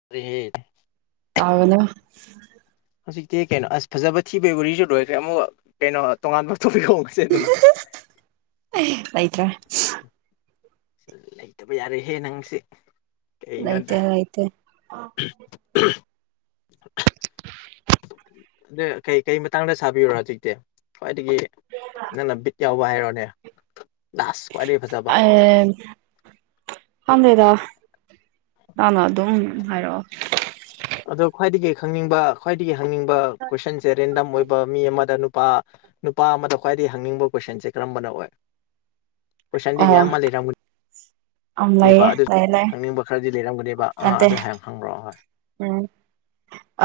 [unintelligible] ꯇꯥꯒꯅ ꯍꯧꯖꯤꯛꯇꯤ ꯀꯩꯅꯣ ꯑꯁ ꯐꯖꯕ ꯊꯤꯕꯒꯤ ꯎꯔꯤꯁꯨ ꯂꯣꯏꯈ꯭ꯔꯦ ꯑꯃꯨꯛ ꯀꯩꯅꯣ ꯇꯣꯉꯥꯟꯕ ꯇꯣꯄꯤꯛ ꯍꯣꯡꯉꯁꯦꯗꯅ [unintelligible] ꯂꯩꯇ꯭ꯔꯦ ꯂꯩꯇꯕ ꯌꯥꯔꯦꯍꯦ ꯅꯪꯁꯦ ꯀꯩꯅꯣꯗ ꯂꯩꯇꯦ ꯂꯩꯇꯦ [unintelligible] ꯑ ꯀꯩ ꯀꯩ ꯃꯇꯥꯡꯗ ꯁꯥꯕꯤꯌꯨꯔꯣ ꯍꯧꯖꯤꯛꯇꯤ ꯈ꯭ꯋꯥꯏꯗꯒꯤ ꯅꯪꯅ ꯕꯤꯠ ꯌꯥꯎꯕ ꯍꯥꯏꯔꯣꯅꯦ ꯂꯥꯁ ꯈ꯭ꯋꯥꯏꯗꯒꯤ ꯐꯖꯕ [unintelligible] ꯈꯪꯗꯦꯗ ꯅꯪꯅ ꯑꯗꯨꯝ ꯍꯥꯏꯔꯛꯑꯣ ꯑꯗꯣ ꯈ꯭ꯋꯥꯏꯗꯒꯤ ꯈꯪꯅꯤꯡꯕ ꯈ꯭ꯋꯥꯏꯗꯒꯤ ꯍꯪꯅꯤꯡꯕ ꯀꯣꯏꯁꯟꯁꯦ ꯔꯦꯟꯗꯝ ꯑꯣꯏꯕ ꯃꯤ ꯑꯃꯗ ꯅꯨꯄꯥ ꯅꯨꯄꯥ ꯑꯃꯗ ꯈ꯭ꯋꯥꯏꯗꯒꯤ ꯍꯪꯅꯤꯡꯕ ꯀꯣꯏꯁꯟꯁꯦ ꯀꯔꯝꯕꯅ ꯑꯣꯏ ꯀꯣꯏꯁꯟꯗꯤ ꯑꯣ ꯃꯌꯥꯝ ꯑꯃ ꯂꯩꯔꯝꯒꯅꯤ ꯑꯝ ꯅꯦꯕ ꯂꯩꯌꯦ ꯑꯗꯨ ꯂꯩ ꯂꯩ ꯍꯪꯅꯤꯡꯕ ꯈꯔꯗꯤ ꯂꯩꯔꯝꯒꯅꯦꯕ ꯑ ꯅꯠꯇꯦ ꯑꯗꯨ ꯍꯥꯏꯌꯦꯡ ꯈꯪꯕ꯭ꯔꯣ ꯍꯣꯏ ꯎꯝ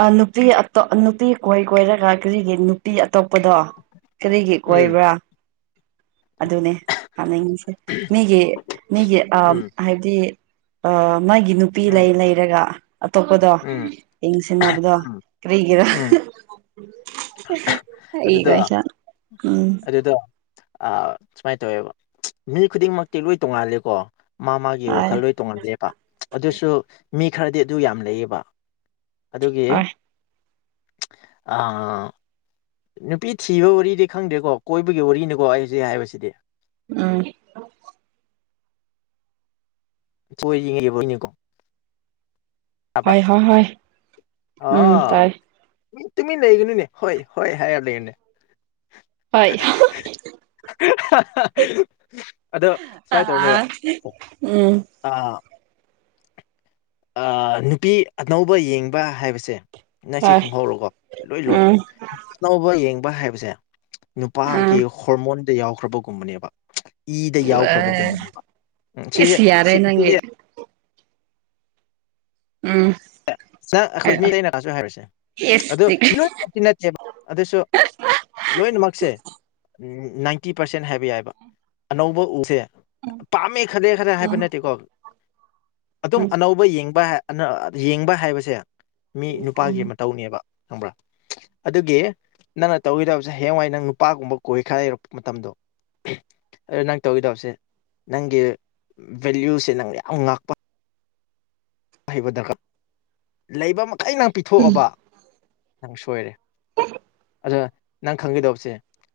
ꯑ ꯅꯨꯄꯤ ꯑꯇꫭ ꯅꯨꯄꯤ ꯀꯣꯏ ꯀꯣꯏꯔꯒ ꯀꯔꯤꯒꯤ ꯅꯨꯄꯤ ꯑꯇꯣꯞꯄꯗꯣ ꯀꯔꯤꯒꯤ ꯎꯝ ꯑꯣꯏꯕ꯭ꯔꯥ ꯑꯗꯨꯅꯦ ꯍꯥꯅꯤꯡꯉꯤꯁꯦ ꯃꯤꯒꯤ ꯃꯤꯒꯤ ꯑ ꯎꯝ ꯍꯥꯏꯕꯗꯤ ꯑ ꯃꯥꯒꯤ ꯅꯨꯄꯤ ꯎꯝ ꯂꯩ ꯂꯩ ꯔꯒ ꯑꯇꯣꯞꯄꯗꯣ ꯎꯝ ꯌꯦꯡꯁꯤꯟꯅꯕꯗꯣ ꯎꯝ ꯀꯔꯤꯒꯤꯔ ꯎꯝ ꯑꯗꯨꯗ [unintelligible] ꯑꯗꯨꯗꯣ ꯁꯨꯃꯥꯏꯅ ꯇꯧꯋꯦꯕ ꯃꯤ ꯈꯨꯗꯤꯡꯃꯛꯇꯤ ꯂꯣꯏ ꯇꯣꯡꯉꯥꯂꯦꯀꯣ ꯃꯥ ꯃꯥꯒꯤ ꯍꯣꯏ ꯋꯥꯈꯜ ꯂꯣꯏ ꯇꯣꯡꯉꯜꯂꯦꯕ ꯑꯗꯨꯁꯨ ꯃꯤ ꯈꯔꯗꯤ ꯑꯗꯨ ꯌꯥꯝ ꯂꯩꯌꯦꯕ ꯑꯗꯨꯒꯤ ꯍꯣꯏ ꯑꯥ ꯅꯨꯄꯤ ꯊꯤꯕ ꯋꯥꯔꯤꯗꯤ ꯈꯪꯗ꯭ꯔꯦꯀꯣ ꯀꯣꯏꯕꯒꯤ ꯋꯥꯔꯤꯅꯤꯀꯣ ꯑꯩ ꯍꯧꯖꯤꯛ ꯍꯥꯏꯕꯁꯤꯗꯤ ꯎꯝ [unintelligible] ꯍꯥꯥꯕ꯭ꯔꯥ ꯍꯣꯏ ꯍꯣꯏ ꯍꯣꯏ ꯎꯝ ꯇꯥꯏ ꯑꯣ ꯇꯨꯃꯤ ꯂꯩꯒꯅꯨꯅꯦ ꯍꯣꯏ ꯍꯣꯏ ꯍꯥꯏꯔ ꯂꯩ ꯌꯣꯅꯦ꯫ ꯍꯣꯏ [unintelligible] ꯑꯗꯣ ꯁꯨꯃꯥꯏꯅ ꯇꯧꯅꯦꯕ ꯎꯝ ꯑ ꯅꯨꯄꯤ ꯑꯅꯧꯕ ꯌꯦꯡꯕ ꯍꯥꯏꯕꯁꯦ ꯅꯪꯁꯤ ꯇꯥꯏ ꯈꯪꯍꯧꯔꯣꯀꯣ ꯂꯣꯏ ꯂꯣꯗ ꯎꯝ ꯑꯅꯧꯕ ꯌꯦꯡꯕ ꯍꯥꯏꯕꯁꯦ ꯅꯨꯄꯥꯒꯤ ꯎꯝ ꯍꯣꯔꯃꯣꯟꯗ ꯌꯥꯎꯈ꯭ꯔꯕꯒꯨꯝꯕꯅꯦꯕ꯫ ꯏꯗ ꯌꯥꯎꯈ꯭ꯔꯕꯒꯨꯝꯕꯅꯦꯕ ꯎ ꯁꯤꯁꯦ ꯏꯁ ꯌꯥꯔꯦ ꯁꯤ ꯅꯪꯒꯤ ꯁꯤꯁꯦ ꯎꯝ ꯍꯥꯏꯔꯛꯑꯣ [unintelligible] ꯑꯗꯨ ꯏꯁꯇꯤ [unintelligible] ꯑꯗꯨꯁꯨ ꯂꯣꯏꯅꯃꯛꯁꯦ ꯅꯥꯏꯟꯇꯤ ꯄꯥꯔꯁꯦꯟ ꯍꯥꯏꯕ ꯌꯥꯏꯕ ꯑꯅꯧꯕ ꯎꯁꯦ ꯄꯥꯝꯃꯦ ꯈꯥꯠꯂꯦ ꯈꯔ ꯍꯥꯏꯕ ꯅꯠꯇꯦꯀꯣ ꯑꯗꯨꯝ ꯎꯝ ꯑꯅꯧꯕ ꯌꯦꯡꯕ ꯌꯦꯡꯕ ꯍꯥꯏꯕꯁꯦ ꯃꯤ ꯅꯨꯄꯥꯒꯤ ꯑꯃ ꯇꯧꯅꯦꯕ ꯈꯪꯕ꯭ꯔꯥ ꯑꯗꯨꯒꯤ ꯅꯪꯅ ꯇꯧꯒꯤꯗꯕꯁꯦ ꯍꯌꯦꯡꯋꯥꯏ ꯅꯪ ꯅꯨꯄꯥꯒꯨꯝꯕ ꯀꯣꯏꯈꯥꯏꯔꯛꯄ ꯃꯇꯝꯗꯣ ꯑꯣ ꯅꯪ ꯇꯧꯒꯦꯗꯕꯁꯦ ꯅꯪꯒꯤ ꯚꯦꯂ꯭ꯌꯨꯁꯦ ꯅꯪꯅ ꯌꯥꯝ ꯉꯥꯛꯄ ꯍꯩꯕꯗꯒ ꯂꯩꯕ ꯃꯈꯩ ꯅꯍꯥꯛ ꯄꯤꯊꯣꯛꯑꯕ ꯅꯪ ꯁꯣꯏꯔꯦ ꯑꯗꯣ ꯅꯪ ꯈꯪꯒꯗꯧꯕꯁꯦ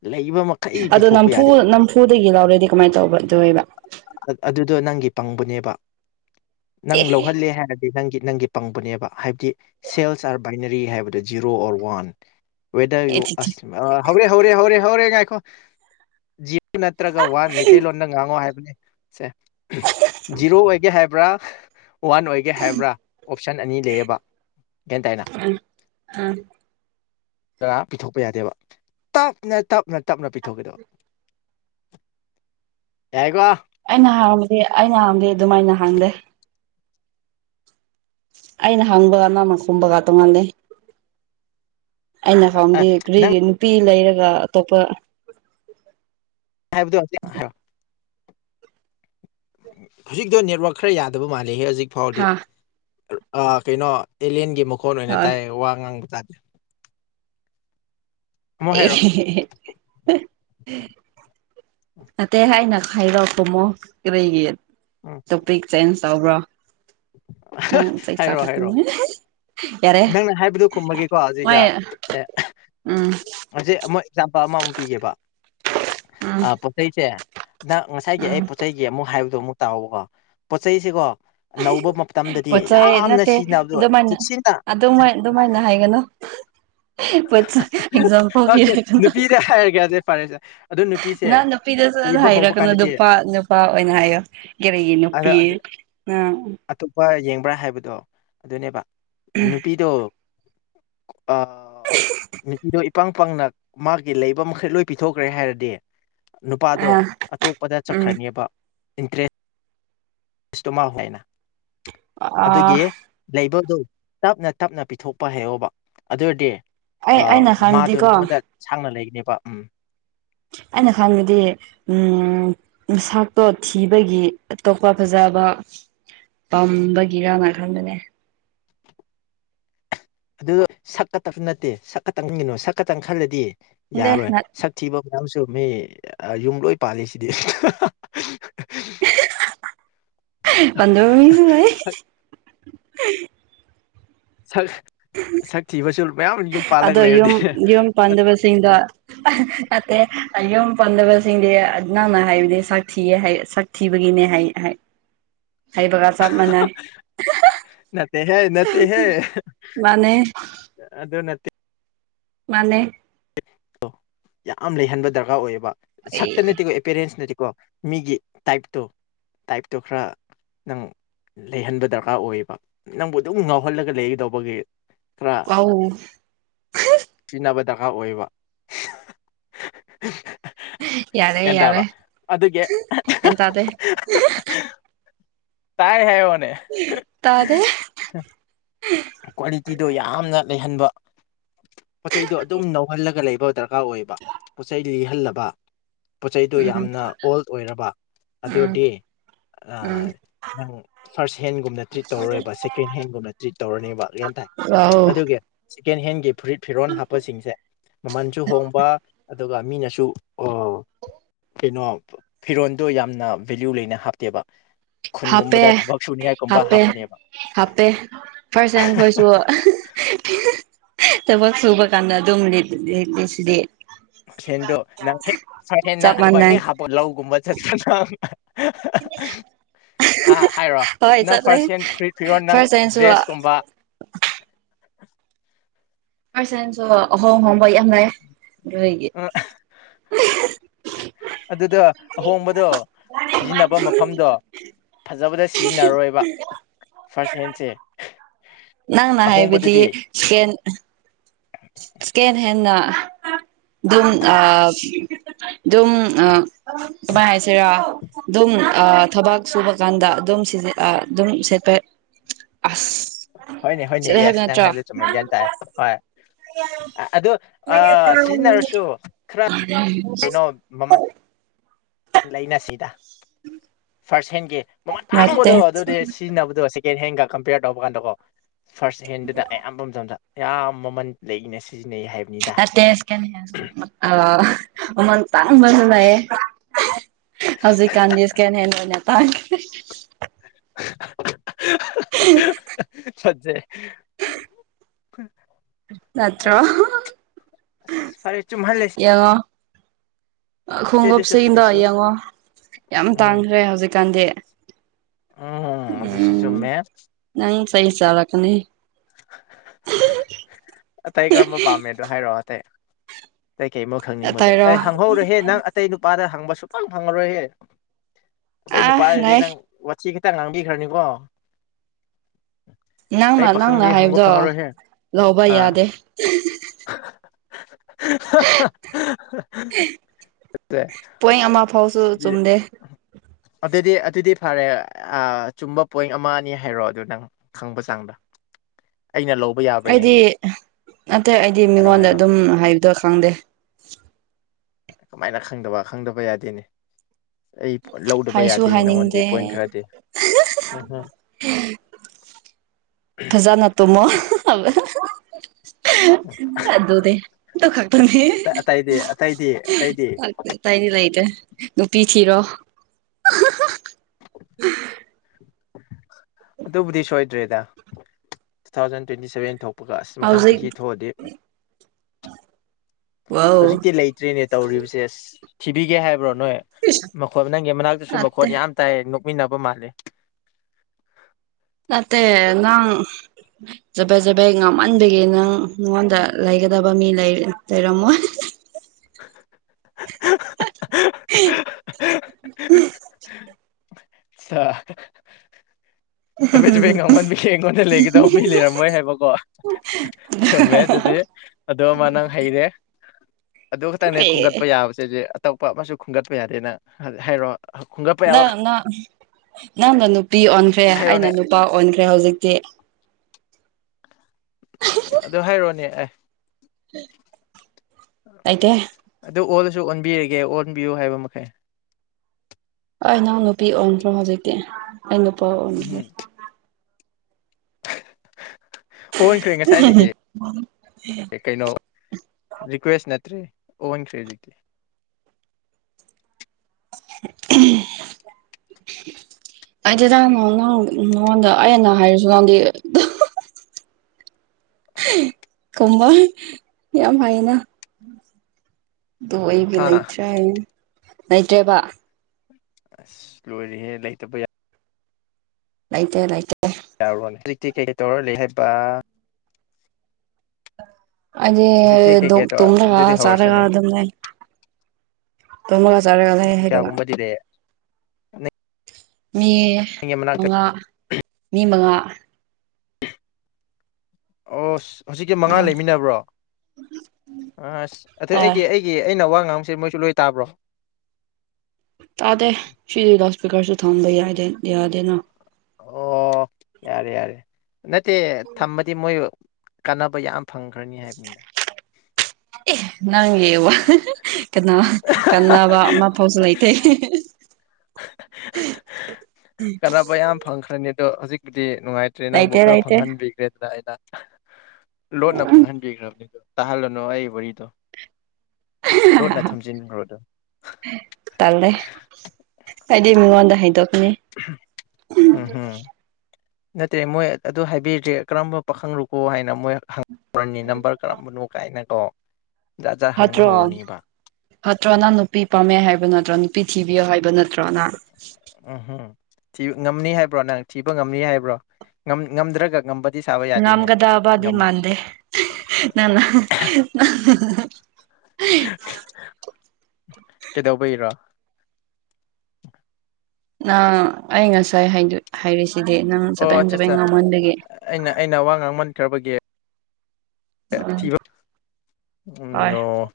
ꯂꯩꯕ ꯃꯈꯩ ꯑꯗꯣ ꯄꯤꯊꯣꯛꯄ ꯅꯝꯐꯨ ꯌꯥꯗꯦꯕ ꯅꯝꯐꯨꯗꯒꯤ ꯂꯧꯔꯦꯗꯤ ꯀꯃꯥꯏ ꯇꯧꯕ ꯑꯗꯨ ꯑꯣꯏꯕ ꯑꯗꯨꯗꯣ ꯅꯪꯒꯤ ꯄꯪꯕꯅꯦꯕ ꯅꯪ ꯂꯧꯍꯜꯂꯦ ꯍꯥꯏꯔꯗꯤ ꯅꯪꯒꯤ ꯅꯪꯒꯤ ꯄꯪꯕꯅꯦꯕ ꯍꯥꯏꯕꯗꯤ ꯁꯦꯜꯁ ꯑꯥꯔ ꯕꯥꯏꯅꯔꯤ ꯍꯥꯏꯕꯗꯣ zero or one whether U ꯑꯁ ꯑ ꯍꯧꯔꯦ ꯍꯧꯔꯦ ꯍꯧꯔꯦ ꯍꯧꯔꯦ ꯉꯥꯏꯈꯣ ꯇ ꯅꯠꯇ꯭ꯔꯒ ꯋꯥꯟ ꯃꯩꯇꯩꯂꯣꯟꯗ ꯉꯥꯡꯉꯣ ꯍꯥꯏꯕꯅꯤ ꯁꯦ ꯖꯤꯔꯣ ꯑꯣꯏꯒꯦ ꯍꯥꯏꯕ꯭ꯔꯥ ꯋꯥꯟ ꯑꯣꯏ ꯍꯥꯏꯕ꯭ꯔꯥ ꯑꯣꯞꯁꯟ ꯑꯅꯤ ꯂꯩꯌꯦꯕ ꯒ꯭ꯌꯥꯟꯇꯥꯏꯅ ꯎꯝ [unintelligible] ꯄꯤꯊꯣꯛꯄ ꯌꯥꯗꯦꯕ ꯇꯞꯅ- ꯇꯞꯅ- ꯇꯞꯅ ꯄꯤꯊꯣꯛꯀꯗꯕ꯫ ꯌꯥꯏꯒꯣ ꯑꯩꯅ ꯍꯥꯡꯕꯗꯤ ꯑꯩꯅ ꯍꯥꯡꯗꯤ ꯑꯗꯨꯃꯥꯏꯅ ꯍꯥꯡꯗꯦ꯫ ꯑꯩꯅ ꯍꯪꯕꯒ ꯅꯪꯅ ꯈꯨꯝꯕꯒ ꯇꯣꯉꯥꯜꯂꯤ꯫ ꯑꯩꯅ ꯍꯪꯕꯗꯤꯗꯤ ꯅꯪ ꯀꯔꯤꯒꯤ ꯅꯨꯄꯤ ꯂꯩꯔꯒ ꯑꯇꯣꯞꯄ [unintelligible] ꯍꯧꯖꯤꯛꯇꯗꯣ ꯅꯦꯠꯋꯥꯛ ꯈꯔ ꯌꯥꯗꯕ ꯃꯥꯜꯂꯤꯍꯦ ꯍꯧꯖꯤꯛ ꯐꯥꯎꯗꯤ꯫ ꯍꯥ ꯑ ꯀꯩꯅꯣ ꯑꯦꯂꯦꯟꯒꯤ ꯃꯈꯣꯟ ꯑꯣꯏꯅ ꯍꯣꯏ ꯇꯥꯏ ꯋꯥ ꯉꯥꯡꯕ ꯇꯥꯗꯦ꯫ ꯑꯃꯨꯛ ꯍꯥꯏꯔꯣ ꯑꯦ ꯅꯇꯦ ꯍꯥꯏꯅ ꯍꯥꯏꯔꯛꯄꯃꯣ ꯀꯔꯤꯒꯤ ꯎꯝ ꯇꯣꯄꯤꯛ ꯆꯦꯟꯖ ꯇꯧꯕ꯭ꯔꯣ? ꯅꯪ ꯆꯩ ꯍꯥꯏꯔꯛꯑꯣ ꯆꯠꯛꯀꯅꯤ ꯍꯥꯏꯔꯛꯑꯣ ꯌꯥꯔꯦ ꯅꯪꯅ ꯍꯥꯏꯕꯗꯨ ꯈꯨꯝꯃꯒꯦꯀꯣ ꯍꯧꯖꯤꯛꯁꯦ ꯃꯥꯏ ꯎꯝ ꯍꯧꯛ ꯑꯃ ꯑꯦꯛꯖꯥꯝꯄꯜ ꯑꯃꯃꯨꯛ ꯄꯤꯒꯦꯕ ꯎꯝ ꯄꯣꯠꯆꯩꯁꯦ ꯅꯪ ꯉꯁꯥꯏꯒꯤ ꯎꯝ ꯑꯩ ꯄꯣꯠ ꯆꯩꯒꯤ ꯑꯃꯨꯛ ꯍꯥꯏꯕꯗꯣ ꯑꯃꯨꯛ ꯇꯥꯎꯕꯀꯣ ꯄꯣꯠꯆꯩꯁꯤꯒꯣꯅꯧꯕ ꯃꯇꯝꯗꯗꯤ ꯄꯣꯠꯆꯩ ꯌꯥꯝꯅ ꯅꯠꯇꯦ ꯁꯤꯖꯤꯟꯅꯕꯗꯣ ꯑꯗꯨꯃꯥꯏꯅ ꯆꯦꯛꯁꯤꯟꯅ ꯑꯗꯨꯃꯥꯏ ꯑꯗꯨꯃꯥꯏꯅ ꯍꯥꯏꯒꯅꯨ ꯑꯦꯛꯖꯥꯝꯄꯜ ꯑꯣꯀꯦ ꯄꯤꯔꯒꯅꯨ ꯅꯨꯄꯤꯗꯤ ꯍꯥꯏꯔꯒꯦ ꯑꯗꯨꯗꯤ ꯐꯔꯦꯁꯦ ꯑꯗꯨ ꯅꯨꯄꯤꯁꯦ ꯅꯪ ꯅꯨꯄꯤꯗꯁꯨ ꯏꯕ ꯍꯧꯕ ꯍꯥꯏꯔꯒꯅꯨ ꯀꯥꯟꯗꯗꯤ ꯅꯨꯄꯥ ꯅꯨꯄꯥ ꯑꯣꯏꯅ ꯍꯥꯏꯌꯣ ꯀꯔꯤꯒꯤ ꯑꯗ ꯅꯨꯄꯤ ꯎ ꯑꯇꯣꯞꯄ ꯌꯦꯡꯕ꯭ꯔꯥ ꯍꯥꯏꯕꯗꯣ ꯑꯗꯨꯅꯦꯕ ꯅꯨꯄꯤꯗꯣ ꯑ ꯅꯨꯄꯤꯗꯣ ꯏꯄꯪ ꯄꯪꯅ ꯃꯥꯒꯤ ꯂꯩꯕ ꯃꯈꯩ ꯂꯣꯏ ꯄꯤꯊꯣꯛꯈ꯭ꯔꯦ ꯍꯥꯏꯔꯗꯤ ꯅꯨꯄꯥꯗꯣ ꯑꯇꯣꯞꯄꯗ ꯎꯝ ꯆꯠꯈ꯭ꯔꯅꯦꯕ ꯏꯟꯇꯔꯦꯁ ꯏꯁꯇꯣꯃꯥꯜ ꯍꯥꯏꯅ ꯑꯗꯨꯒꯤ ꯑꯥ ꯂꯩꯕꯗꯣ ꯇꯞꯅ- ꯇꯞꯅ ꯄꯤꯊꯣꯛꯄ ꯍꯥꯏꯌꯣꯕ ꯑꯗꯨꯔꯗꯤ ꯑ ꯑꯩ ꯑꯩꯅ ꯃꯥꯗꯣ ꯈꯟꯕꯗꯤꯀꯣ ꯅꯉꯣꯟꯗ ꯁꯥꯡꯅ ꯂꯩꯒꯅꯦꯕ ꯎꯝ꯫ ꯑꯩꯅ ꯈꯪꯕꯗꯤ ꯎ ꯃꯁꯇꯣ ꯊꯤꯕꯒꯤ ꯑꯇꯣꯞꯄ ꯐꯖꯕ ꯄꯥꯝꯕꯒꯤꯔꯅ ꯈꯪꯕꯅꯦ ꯑꯗꯨꯗꯣ ꯁꯛꯀ ꯇꯞꯁꯨ ꯅꯠꯇꯦ ꯁꯛꯀꯛꯇꯪ ꯈꯟꯒꯤꯅꯣ ꯁꯛꯀꯛꯇꯪ ꯈꯜꯂꯗꯤ ꯈꯪꯗꯦ ꯌꯥꯔꯣꯏ ꯁꯛ ꯊꯤꯕ ꯃꯌꯥꯝꯁꯨ ꯃꯤ ꯌꯨꯝ ꯂꯣꯏ ꯄꯥꯜꯂꯤꯁꯤꯗꯤ ꯄꯟꯗꯔ ꯃꯤꯁꯨꯂꯥꯏ ꯁꯛ ꯁꯛ ꯁꯛ ꯊꯤꯕꯁꯨ ꯃꯌꯥꯝ ꯌꯨꯝ ꯄꯥꯜꯂꯒ ꯑꯗꯣ ꯂꯩꯕꯗꯤ ꯌꯨꯝ ꯌꯨꯝ ꯄꯥꯟꯗꯕꯁꯤꯡꯗ ꯑ ꯅꯠꯇꯦ ꯌꯨꯝ ꯄꯥꯟꯗꯕꯁꯤꯡꯗꯤ ꯅꯪꯅꯥ ꯍꯥꯏꯕꯗꯤ ꯁꯛ ꯊꯤꯌꯦ ꯍꯥꯏ ꯁꯛ ꯊꯤꯕꯒꯤꯅꯦ ꯍꯥꯏ ꯍꯥꯏ [inaudible] ꯍꯩꯕꯒ ꯆꯞ ꯃꯥꯟꯅꯩ ꯅꯠꯇꯦ ꯍꯦ ꯅꯠꯇꯦ ꯍꯦ ꯃꯥꯅꯦ ꯑꯗꯨ ꯅꯠꯇꯦ ꯃꯥꯅꯦ ꯌꯥꯝ ꯂꯩꯍꯟꯕ ꯗꯔꯀꯥꯔ ꯑꯣꯏꯌꯦꯕ ꯑꯩ ꯁꯛꯇ ꯅꯠꯇꯦꯀꯣ ꯄꯦꯔꯦꯟꯁꯅꯗꯤꯀꯣ ꯃꯤꯒꯤ ꯇꯥꯏꯞꯇꯣ ꯇꯥꯏꯞꯇꯣ ꯈꯔ ꯅꯪ ꯂꯩꯍꯟꯕ ꯗꯔꯀꯥꯔ ꯑꯣꯏꯌꯦꯕ ꯅꯪꯕꯨ ꯑꯗꯨꯝ ꯉꯥꯎꯍꯜꯂꯒ ꯂꯩꯒꯗꯧꯕꯒꯤ ꯈꯔ ꯋꯥꯎ ꯁꯤꯤꯅꯕ ꯗꯔꯀꯥꯔ ꯑꯣꯏꯕ ꯌꯥꯔꯦ ꯒ꯭ꯌꯥꯟ ꯌꯥꯔꯦ ꯇꯥꯕ꯭ꯔꯥ ꯑꯗꯨꯒꯤ ꯑꯦꯟ ꯇꯗꯦ ꯇꯥꯏ ꯍꯥꯏꯦ ꯃꯅꯦ ꯇꯔꯦ ꯀ꯭ꯋꯥꯂꯤꯇꯤꯗꯣ ꯌꯥꯝꯅ ꯂꯩꯍꯟꯕ ꯄꯣꯠ ꯆꯩꯗꯣ ꯑꯗꯨꯝ ꯅꯧꯍꯜꯂꯒ ꯂꯩꯕ ꯗꯔꯀꯥꯔ ꯗꯔꯀꯥꯔ ꯑꯣꯏꯕ ꯄꯣꯠ ꯆꯩ ꯂꯤꯍꯜꯂꯕ ꯄꯣꯠ ꯆꯩꯩꯗꯨ ꯎꯝ ꯌꯥꯝꯅ ꯑꯣꯜ ꯑꯣꯏꯔꯕ ꯎꯝ ꯑꯗꯨꯔꯗꯤ ꯎꯝ ꯅꯪ ꯐꯥꯔꯁ ꯍꯦꯟꯒꯨꯝꯅ ꯇ꯭ꯔꯤꯠ ꯇꯧꯔꯔꯣꯏꯕ ꯁꯦꯀꯦꯟ ꯍꯦꯟꯒꯨꯝꯕꯅ ꯇ꯭ꯔꯤꯠ ꯅꯦꯕ ꯒ꯭ꯌꯥꯟ ꯇꯥꯏ ꯋꯥꯎ ꯑꯗꯨꯒꯤ ꯁꯦꯀꯦꯟ ꯍꯦꯟꯒꯤ ꯐꯨꯔꯤꯠ ꯐꯤꯔꯣꯟꯜ ꯍꯥꯞꯄꯁꯤꯡꯁꯦ ꯃꯃꯟꯁꯨ ꯍꯣꯡꯕ ꯑꯗꯨꯒ ꯃꯤꯅꯁꯨ ꯑ ꯀꯩꯅꯣ ꯐꯤꯔꯣꯟꯜꯗꯣ ꯌꯥꯝꯅ ꯚꯦꯂꯨ ꯂꯩꯅ ꯍꯥꯞꯇꯦꯕ ꯍꯥꯞꯄꯦ ꯈꯨꯟꯒꯨꯝꯕꯗ ꯊꯕꯛ ꯁꯨꯅꯤꯉꯥꯏꯒꯨꯝꯕ ꯍꯥꯞꯄꯦ ꯍꯥꯞꯄꯅꯦꯕ ꯍꯥꯞꯄꯦ ꯐꯥꯔꯁ ꯇꯥꯏꯟꯈꯣꯏꯁꯨ ꯇꯕ ꯁꯨꯕ ꯀꯥꯟꯅ ꯑꯗꯨꯝ ꯂꯩꯁꯤꯗꯤ ꯁꯦꯟꯗꯣ ꯅꯪ ꯍꯦꯛ ꯆꯞ ꯍꯦꯟꯅꯪ ꯃꯥꯟꯅꯩ ꯍꯦꯛ ꯍꯥꯞꯄꯣ ꯂꯧꯒꯨꯝꯕ ꯆꯠꯇꯅ [inaudible] ꯑꯥ ꯍꯥꯏꯔꯣ ꯍꯣꯏ ꯅꯪ ꯆꯠꯂꯦ ꯐꯥꯔꯁꯦꯟ ꯐꯨꯔꯤ ꯐꯤꯔꯣ ꯅꯪ ꯐꯥꯔꯁ ꯍꯦꯟꯁꯨ ꯗ꯭ꯔꯦꯁꯀꯨꯝꯕ ꯑꯁꯟꯁꯨ ꯑꯍꯣꯡ ꯑꯍꯣꯡꯕ ꯌꯥꯝ ꯂꯩꯑ ꯑꯗꯨ ꯑ ꯑꯗꯨꯗ ꯑꯍꯣꯡꯕꯗꯣ ꯁꯤꯖꯤꯟꯅꯕ ꯃꯐꯝꯗꯣ ꯐꯖꯕꯗ ꯁꯤꯖꯤꯟꯅꯔꯣꯏꯕ ꯐꯥꯔꯁ ꯍꯦꯟꯁꯦ ꯅꯪꯅ ꯍꯥꯏꯕꯗꯤ ꯑꯍꯣꯡꯕꯗꯨꯗꯤ ꯆꯀꯦꯟ ꯏꯁꯀꯦꯟ ꯍꯦꯟꯅ ꯑꯗꯨꯝ ꯑꯗꯨꯝ ꯀꯃꯥꯏꯅ ꯍꯥꯏꯁꯤꯔꯥ ꯑꯗꯨꯝ ꯊꯕꯥꯛ ꯁꯨꯕ ꯀꯥꯟꯗ ꯑꯗꯨꯝ ꯑꯗꯨꯝ ꯁꯠꯄ ꯑꯁ ꯍꯣꯏꯅꯦ ꯍꯣꯏꯅꯦ ꯆꯠꯂꯦ ꯍꯥꯏꯕ ꯌꯦꯁ ꯅꯪ ꯅꯠꯇ꯭ꯔꯣ ꯍꯥꯏꯕꯗꯨ ꯆꯨꯝꯃꯦ ꯒ꯭ꯌꯥꯟ ꯇꯥꯏꯦ ꯍꯣꯏ ꯑꯗꯨ ꯁꯤꯖꯤꯟꯅꯔꯁꯨ ꯈꯔ ꯀꯩꯅꯣ ꯃꯃꯜ ꯂꯩꯅꯁꯤꯗ ꯐꯥꯔꯁ ꯍꯦꯟꯒꯤ ꯃꯃꯜ ꯅꯠꯇꯦ ꯇꯥꯡꯕꯗꯣ ꯑꯗꯨꯗꯤ ꯁꯤꯖꯤꯟꯅꯕꯗꯣ ꯁꯦꯀꯦꯟ ꯍꯦꯟꯒ ꯀꯝꯄꯦꯌꯔ ꯇꯧꯕ ꯀꯥꯟꯗꯀꯣ ꯐꯥꯔꯁ ꯍꯦꯟꯗꯨꯗ ꯑꯌꯥꯝꯕ ꯃꯇꯝꯗ ꯌꯥꯝꯌꯥꯝ ꯃꯃꯟ ꯂꯩꯅ ꯁꯤꯖꯤꯟꯅꯩ ꯍꯥꯏꯕ ꯑ ꯇꯁ ꯀꯅꯦ ꯑ ꯇꯥꯡꯕꯁꯨ ꯂꯩꯌꯦ ꯍꯧꯖꯤꯛꯀꯥꯟꯗꯤ ꯁꯦꯀꯦꯟ ꯍꯦꯟ ꯑꯣꯏꯅ ꯇꯥꯡꯉꯦ ꯁꯖꯦ ꯎ ꯅꯠꯇ ꯐꯔꯦ ꯆꯨꯝꯃꯜꯂꯦꯁ ꯌꯥꯉ ꯑꯗꯨꯁꯨ ꯈꯣꯡꯎꯞꯁꯤꯗꯣ ꯑꯗꯨꯁꯨ ꯌꯦꯡꯉꯣ ꯌꯥꯝ ꯎꯝ ꯇꯥꯡꯈ꯭ꯔꯦ ꯍꯧꯖꯤꯛꯀꯥꯟꯗꯤ ꯎꯝ ꯑꯗꯨꯁꯨ ꯎꯝ ꯆꯨꯝꯃꯦ ꯅ ꯁꯩ ꯆꯂ ꯀꯅꯤ ꯑꯇꯩ ꯀꯔꯝꯕ ꯄꯥꯝꯃꯦꯗꯣ ꯍꯥꯏꯔꯛꯑꯣ ꯑꯇꯩ ꯑꯇꯩ ꯀꯩꯃꯣ ꯈꯪꯅꯤꯡꯕꯂꯦ ꯇꯥꯏꯔꯣ ꯑꯦ ꯍꯪꯍꯧꯔꯨꯍꯦ ꯅꯪ ꯑꯇꯩ ꯅꯨꯄꯥꯗ ꯍꯪꯕ ꯁꯨꯐꯪ ꯐꯪꯉꯔꯣꯏꯍꯦ ꯑꯇꯩ ꯑ ꯅꯨꯄꯥꯗꯗꯤ ꯂꯩ ꯅꯪ ꯋꯥꯤ ꯈꯤꯇ ꯉꯥꯡꯕꯤꯈ꯭ꯔꯅꯤꯀꯣ ꯑꯇꯩ ꯅꯪꯅ ꯅꯪꯅ ꯄꯥꯈꯪꯗꯤ ꯍꯪꯕ ꯍꯥꯏꯕꯗꯣ ꯐꯪꯉꯔꯣꯏꯍꯦ ꯂꯧꯕ ꯑꯥ ꯌꯥꯗꯦ [inaudible] ꯄꯣꯏ ꯑꯃ ꯐꯥꯎꯁꯨ ꯆꯨꯝꯗꯦ ꯑꯗꯨꯗꯤ ꯑꯗꯨꯗꯤ ꯐꯔꯦ ꯆꯨꯝꯕ ꯄꯣꯏꯟ ꯑꯃ ꯑꯅꯤ ꯍꯥꯏꯔꯛꯑꯣ ꯑꯗꯨ ꯅꯪ ꯈꯪꯕ ꯆꯥꯡꯗ ꯑꯩꯅ ꯂꯧꯕ ꯌꯥꯕ꯭ꯔꯥ ꯌꯦꯡꯒꯦ ꯅꯇꯩ ꯑꯩꯗꯤ ꯍꯥꯏꯔꯣ ꯃꯤꯉꯣꯟꯗ ꯍꯥꯏꯔꯣ ꯑꯗꯨꯝ ꯍꯥꯏꯕꯗꯣ ꯈꯪꯗꯦ ꯀꯃꯥꯏꯅ ꯈꯪꯗꯕ ꯈꯪꯗꯕ ꯌꯥꯗꯦꯅꯦ ꯑꯩ ꯂꯧꯗꯕ ꯍꯥꯏꯁꯨ ꯌꯥꯗꯦꯅꯤ ꯅꯪꯉꯣꯟꯗꯤ ꯍꯥꯏꯅꯤꯡꯗꯦ ꯄꯣꯏꯟ ꯈꯔꯗꯤ ꯎꯝ ꯎꯝ ꯐꯖꯅꯠꯇꯣꯃ ꯑꯗꯨ ꯑꯗꯨꯗ ꯇꯣ ꯈꯥꯛꯗꯅꯤ ꯑꯇꯩꯗꯤ ꯑꯇꯩꯗꯤ ꯑꯇꯩꯗꯤ ꯇꯥꯏꯅꯤ ꯂꯩꯗ ꯅꯨꯄꯤ ꯊꯤꯔꯣ ꯑꯗꯨꯕꯨꯗꯤ ꯁꯣꯏꯗ꯭ꯔꯦꯗ ꯇꯨ ꯊꯥꯎꯖꯟ ꯇ꯭ꯋꯦꯟꯇꯤ ꯁꯚꯦꯟ ꯊꯣꯛ ꯑꯗꯨꯒ ꯑꯁ ꯃꯊꯪ ꯍꯧꯖꯤꯛ ꯆꯍꯤ ꯊꯣꯛꯑꯗꯤ ꯋꯥꯎ ꯍꯧꯖꯤꯛꯇꯤ ꯂꯩꯇ꯭ꯔꯤꯅꯦ ꯇꯧꯔꯤꯕꯁꯦ ꯑꯁ ꯊꯤꯕꯤꯒꯦ ꯍꯥꯏꯕ꯭ꯔꯣ ꯅꯣꯏ ꯃꯈꯣꯠ ꯅꯪꯒꯤ ꯃꯅꯥꯛꯇꯁꯨ ꯃꯈꯣꯠ ꯅꯠꯇꯦ ꯌꯥꯝ ꯇꯥꯏ ꯅꯣꯛꯃꯤꯟꯅꯕ ꯃꯥꯜꯂꯤꯦ ꯅꯠꯇꯦ ꯅꯪ ꯖꯕꯦ ꯖꯕꯦ ꯉꯝꯃꯟꯕꯒꯤ ꯅꯪ ꯅꯉꯣꯟꯗ ꯂꯩꯒꯗꯕ ꯃꯤ ꯂꯩ ꯂꯩꯔꯝꯃꯣꯏ ꯑꯆꯥ ꯆꯐꯦ ꯆꯐꯦꯠ ꯉꯥꯡꯃꯟꯕꯤꯁꯦ ꯑꯩꯉꯣꯟꯗ ꯂꯩꯒꯗꯕ ꯃꯤ ꯂꯩꯔꯝꯃꯣꯏ ꯍꯥꯏꯕꯀꯣ ꯆꯨꯝꯃꯦ ꯑꯗꯨꯗꯤ ꯑ ꯑꯃ ꯅꯪ ꯍꯩꯔꯦ ꯑꯗꯨ ꯈꯛꯇꯪꯅꯦ ꯑꯦ ꯈꯨꯝꯒꯠꯄ ꯌꯥꯕꯁꯦꯁ ꯑꯇꯣꯞꯄ ꯑꯃꯁꯨ ꯈꯨꯝꯒꯠꯄ ꯌꯥꯗꯦꯅ ꯍꯥꯏꯔꯣ ꯈꯨꯝꯒꯠꯄ ꯌꯥꯕ ꯅꯪ ꯅꯪꯅ ꯅꯨꯄꯤ ꯑꯣꯟꯈ꯭ꯔꯦ ꯑꯩꯅ ꯍꯥꯏꯔꯣꯅꯦ ꯅꯨꯄꯥ ꯑꯣꯟꯈ꯭ꯔꯦ ꯍꯧꯖꯤꯛꯇꯤ ꯑꯗꯨ ꯍꯥꯏꯔꯛꯑꯣꯅꯦ ꯑꯦ ꯎ ꯑꯗꯨ ꯑꯣꯜꯂꯁꯨ ꯑꯣꯟꯕꯤꯔꯒꯦ ꯑꯣꯟꯕꯤꯌꯨ ꯍꯥꯏꯕ ꯃꯈꯩ ꯑꯩ ꯑꯩꯅꯥꯎ ꯅꯨꯄꯤ ꯑꯣꯟꯈ꯭ꯔꯣ ꯍꯧꯖꯤꯛꯇꯤ ꯑꯩ ꯅꯨꯄꯥ ꯎꯝ ꯑꯣꯟꯈ꯭ꯔꯦ ꯑꯣꯟꯈ꯭ꯔꯦ ꯉꯁꯥꯏꯗꯒꯤ ꯀꯩꯅꯣ ꯔꯤꯀ꯭ꯋꯦꯁ ꯅꯠꯇ꯭ꯔꯦ ꯑꯣꯟ ꯀ꯭ꯔꯔꯤꯦꯖꯤꯗꯤ [unintelligible] [unintelligible] ꯑꯩꯗꯤꯗ ꯅ ꯅꯉꯣꯟꯗ ꯑꯟꯅ ꯍꯥꯏꯔꯁꯨ ꯅꯪꯗꯤ ꯀꯨꯝꯕ ꯌꯥꯝ ꯍꯥꯏꯌꯦꯅ ꯑꯗꯨꯣ ꯑꯩꯒꯤ ꯍꯥꯥ ꯂꯩꯇ꯭ꯔꯦ ꯂꯩꯇ꯭ꯔꯦꯕ ꯑꯁ ꯂꯣꯏꯔꯤꯍꯦ ꯂꯩꯇꯕ ꯌꯥ ꯂꯩꯇꯦ ꯂꯩꯇꯦ ꯌꯥꯔꯣꯅꯦ ꯍꯧꯖꯤꯛꯇꯤ ꯀꯩꯀꯩ ꯇꯧꯔ ꯂꯩ ꯍꯥꯏꯕ ꯍꯧꯖꯤꯛꯇꯤ ꯑꯗꯨꯗ ꯀꯩꯀꯩ ꯇꯧꯔ ꯇꯣꯃ꯭ꯔꯒ ꯑꯗꯨꯗꯤ ꯆꯔꯒ ꯍꯧꯔꯁꯤꯅꯦ ꯑꯗꯨꯣꯃ ꯇꯃꯒ ꯆꯠꯂꯒ ꯂꯩꯦ ꯍꯥꯏꯩꯗꯨꯒ ꯗꯦ ꯃꯤ ꯅꯪꯒꯤ ꯃꯅꯥꯛꯇ ꯃꯉꯥ ꯃꯤ ꯃꯉꯥ ꯑꯣꯁ ꯍꯧꯖꯤꯛꯀꯤ ꯃꯉꯥ ꯎꯝ ꯂꯩꯃꯤꯟꯅꯕ꯭ꯔꯣ ꯑꯁ ꯑꯇꯩ ꯍꯣꯏ ꯑꯩꯗꯤ ꯑꯩ ꯀꯤ ꯑꯩꯅ ꯋꯥ ꯉꯥꯡꯕꯁꯦ ꯃꯣꯏꯁꯨ ꯂꯣꯏ ꯇꯥꯕ꯭ꯔꯣ꯫ ꯇꯥꯗꯦ ꯁꯤꯗꯤ ꯂꯥꯁ ꯁ꯭ꯄꯤꯀꯔꯁꯨ ꯊꯝꯕ ꯌꯥꯏꯗꯦ ꯌꯥꯗꯦꯅ꯫ ꯑꯣ ꯌꯥꯔꯦ-ꯌꯥꯔꯦ ꯅꯠꯇꯦ ꯊꯝꯑꯗꯤ ꯃꯣꯏ ꯀꯥꯟꯅꯕ ꯌꯥꯝ ꯐꯪꯈ꯭ꯔꯅꯤ ꯍꯥꯏꯕꯅꯤꯅ꯫ ꯑꯦ ꯅꯪꯒꯤ ꯋꯥ ꯀꯟꯅꯣ ꯀꯥꯟꯅꯕ ꯑꯃꯐꯥꯎꯁꯨ ꯂꯩꯇꯦ꯫ ꯀꯥꯟꯅꯕ ꯌꯥꯝ ꯐꯪꯈ꯭ꯔꯅꯤ ꯑꯗꯣ ꯍꯧꯖꯤꯛꯄꯨꯗꯤ ꯅꯨꯡꯉꯥꯏꯇꯦ ꯇ꯭ꯔꯦꯅꯪꯕꯨ ꯂꯩꯇꯦ ꯈꯔ ꯂꯩꯇꯦ ꯐꯪꯍꯟꯕꯤꯈ꯭ꯔꯦꯗꯅ ꯑꯩꯅ ꯂꯣꯟꯅ ꯐꯪꯍꯟꯕꯤꯈ꯭ꯔꯕꯅꯤ ꯇꯍꯜ ꯂꯣꯅꯣ ꯑꯩ ꯋꯥꯔꯤꯗꯣ ꯂꯣꯠꯅ ꯊꯝꯖꯤꯟꯈ꯭ꯔꯣꯗꯣ ꯇꯜꯦ ꯍꯥꯏꯥꯏꯗꯤ ꯃꯤꯉꯣꯟꯗ ꯍꯩꯗꯅꯦ ꯎ ꯍꯝ ꯅꯠꯇ꯭ꯔꯦ ꯃꯣꯏ ꯑꯗꯨ ꯍꯥꯏꯕꯤꯗ꯭ꯔꯦ ꯀꯔꯝꯕ ꯄꯥꯈꯪꯂꯨꯀꯣ ꯍꯥꯏꯅ ꯃꯣꯏ ꯍꯪꯍꯔꯅꯤ ꯅꯝꯕꯔ ꯀꯔꯝꯕꯅꯣ ꯀꯥꯏꯅꯀꫭ ꯐꯥꯠꯇ꯭ꯔꯣ ꯐꯥꯠꯇ꯭ꯔꯣ ꯅꯪ ꯅꯨꯄꯤ ꯄꯥꯝꯃꯦ ꯍꯥꯏꯕ ꯅꯠꯇ꯭ꯔꯣ ꯅꯨꯄꯤ ꯊꯤꯕꯤꯌꯣ ꯍꯥꯏꯕ ꯅꯠꯇ꯭ꯔꯣ ꯅꯥ꯫ ꯎꯝꯍꯝ ꯊꯤ ꯉꯝꯅꯤ ꯍꯥꯏꯕ꯭ꯔꯣ ꯅꯪ ꯊꯤꯕ ꯉꯝꯅꯤ ꯍꯥꯏꯕ꯭ꯔꯣ ꯉꯝꯗ꯭ꯔꯒ ꯉꯝꯕ ꯉꯝꯒꯗꯕꯥꯗꯤ ꯃꯥꯥꯟꯗꯦ ꯅꯪꯅ ꯅꯪ [unintelligible] ꯀꯩꯗꯧꯕꯩꯔꯣ꯫ ꯅꯪ ꯑꯩ ꯉꯁꯥꯏ ꯍꯥꯏꯗꯨ ꯍꯥꯏꯔꯤꯁꯤꯗꯤ ꯅꯪ ꯑꯣ ꯑꯠꯆꯥ ꯆꯄꯦꯟ-ꯆꯄꯦꯟ ꯑꯠꯆꯥ ꯉꯥꯡꯃꯟꯕꯒꯤ꯫ ꯑꯩꯅ ꯑꯩꯅ ꯋꯥ ꯉꯥꯡꯃꯟꯈ꯭ꯔꯕꯒꯤ ꯎꯝ ꯊꯤꯕ ꯎꯝ ꯍꯣꯏ ꯅꫭ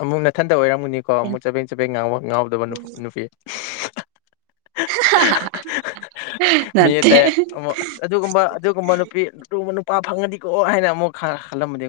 ꯑꯃꯨꯛ ꯅꯊꯟꯗ ꯑꯣꯏꯔꯝꯒꯅꯤ꯫ ꯀꯣ ꯑꯃꯨꯛ ꯆꯄꯦꯡ-ꯆꯄꯦꯡ ꯉꯥꯎꯕ ꯉꯥꯡꯗꯕ ꯅꯨꯄꯤ꯫ [unintelligible] ꯃꯤ ꯅꯠꯇꯦ꯫ ꯑꯇꯩ ꯑꯃꯨꯛ ꯑꯁ ꯑꯗꯨꯒꯨꯝꯕ ꯑꯗꯨꯒꯨꯝꯕ ꯅꯨꯄꯤ ꯑꯗꯨꯒꯨꯝꯕ ꯅꯨꯄꯥ ꯐꯪꯑꯗꯤꯀꯣ ꯍꯥꯏꯅ ꯑꯃꯨꯛ ꯈꯜꯂꯝꯃꯗꯤ꯫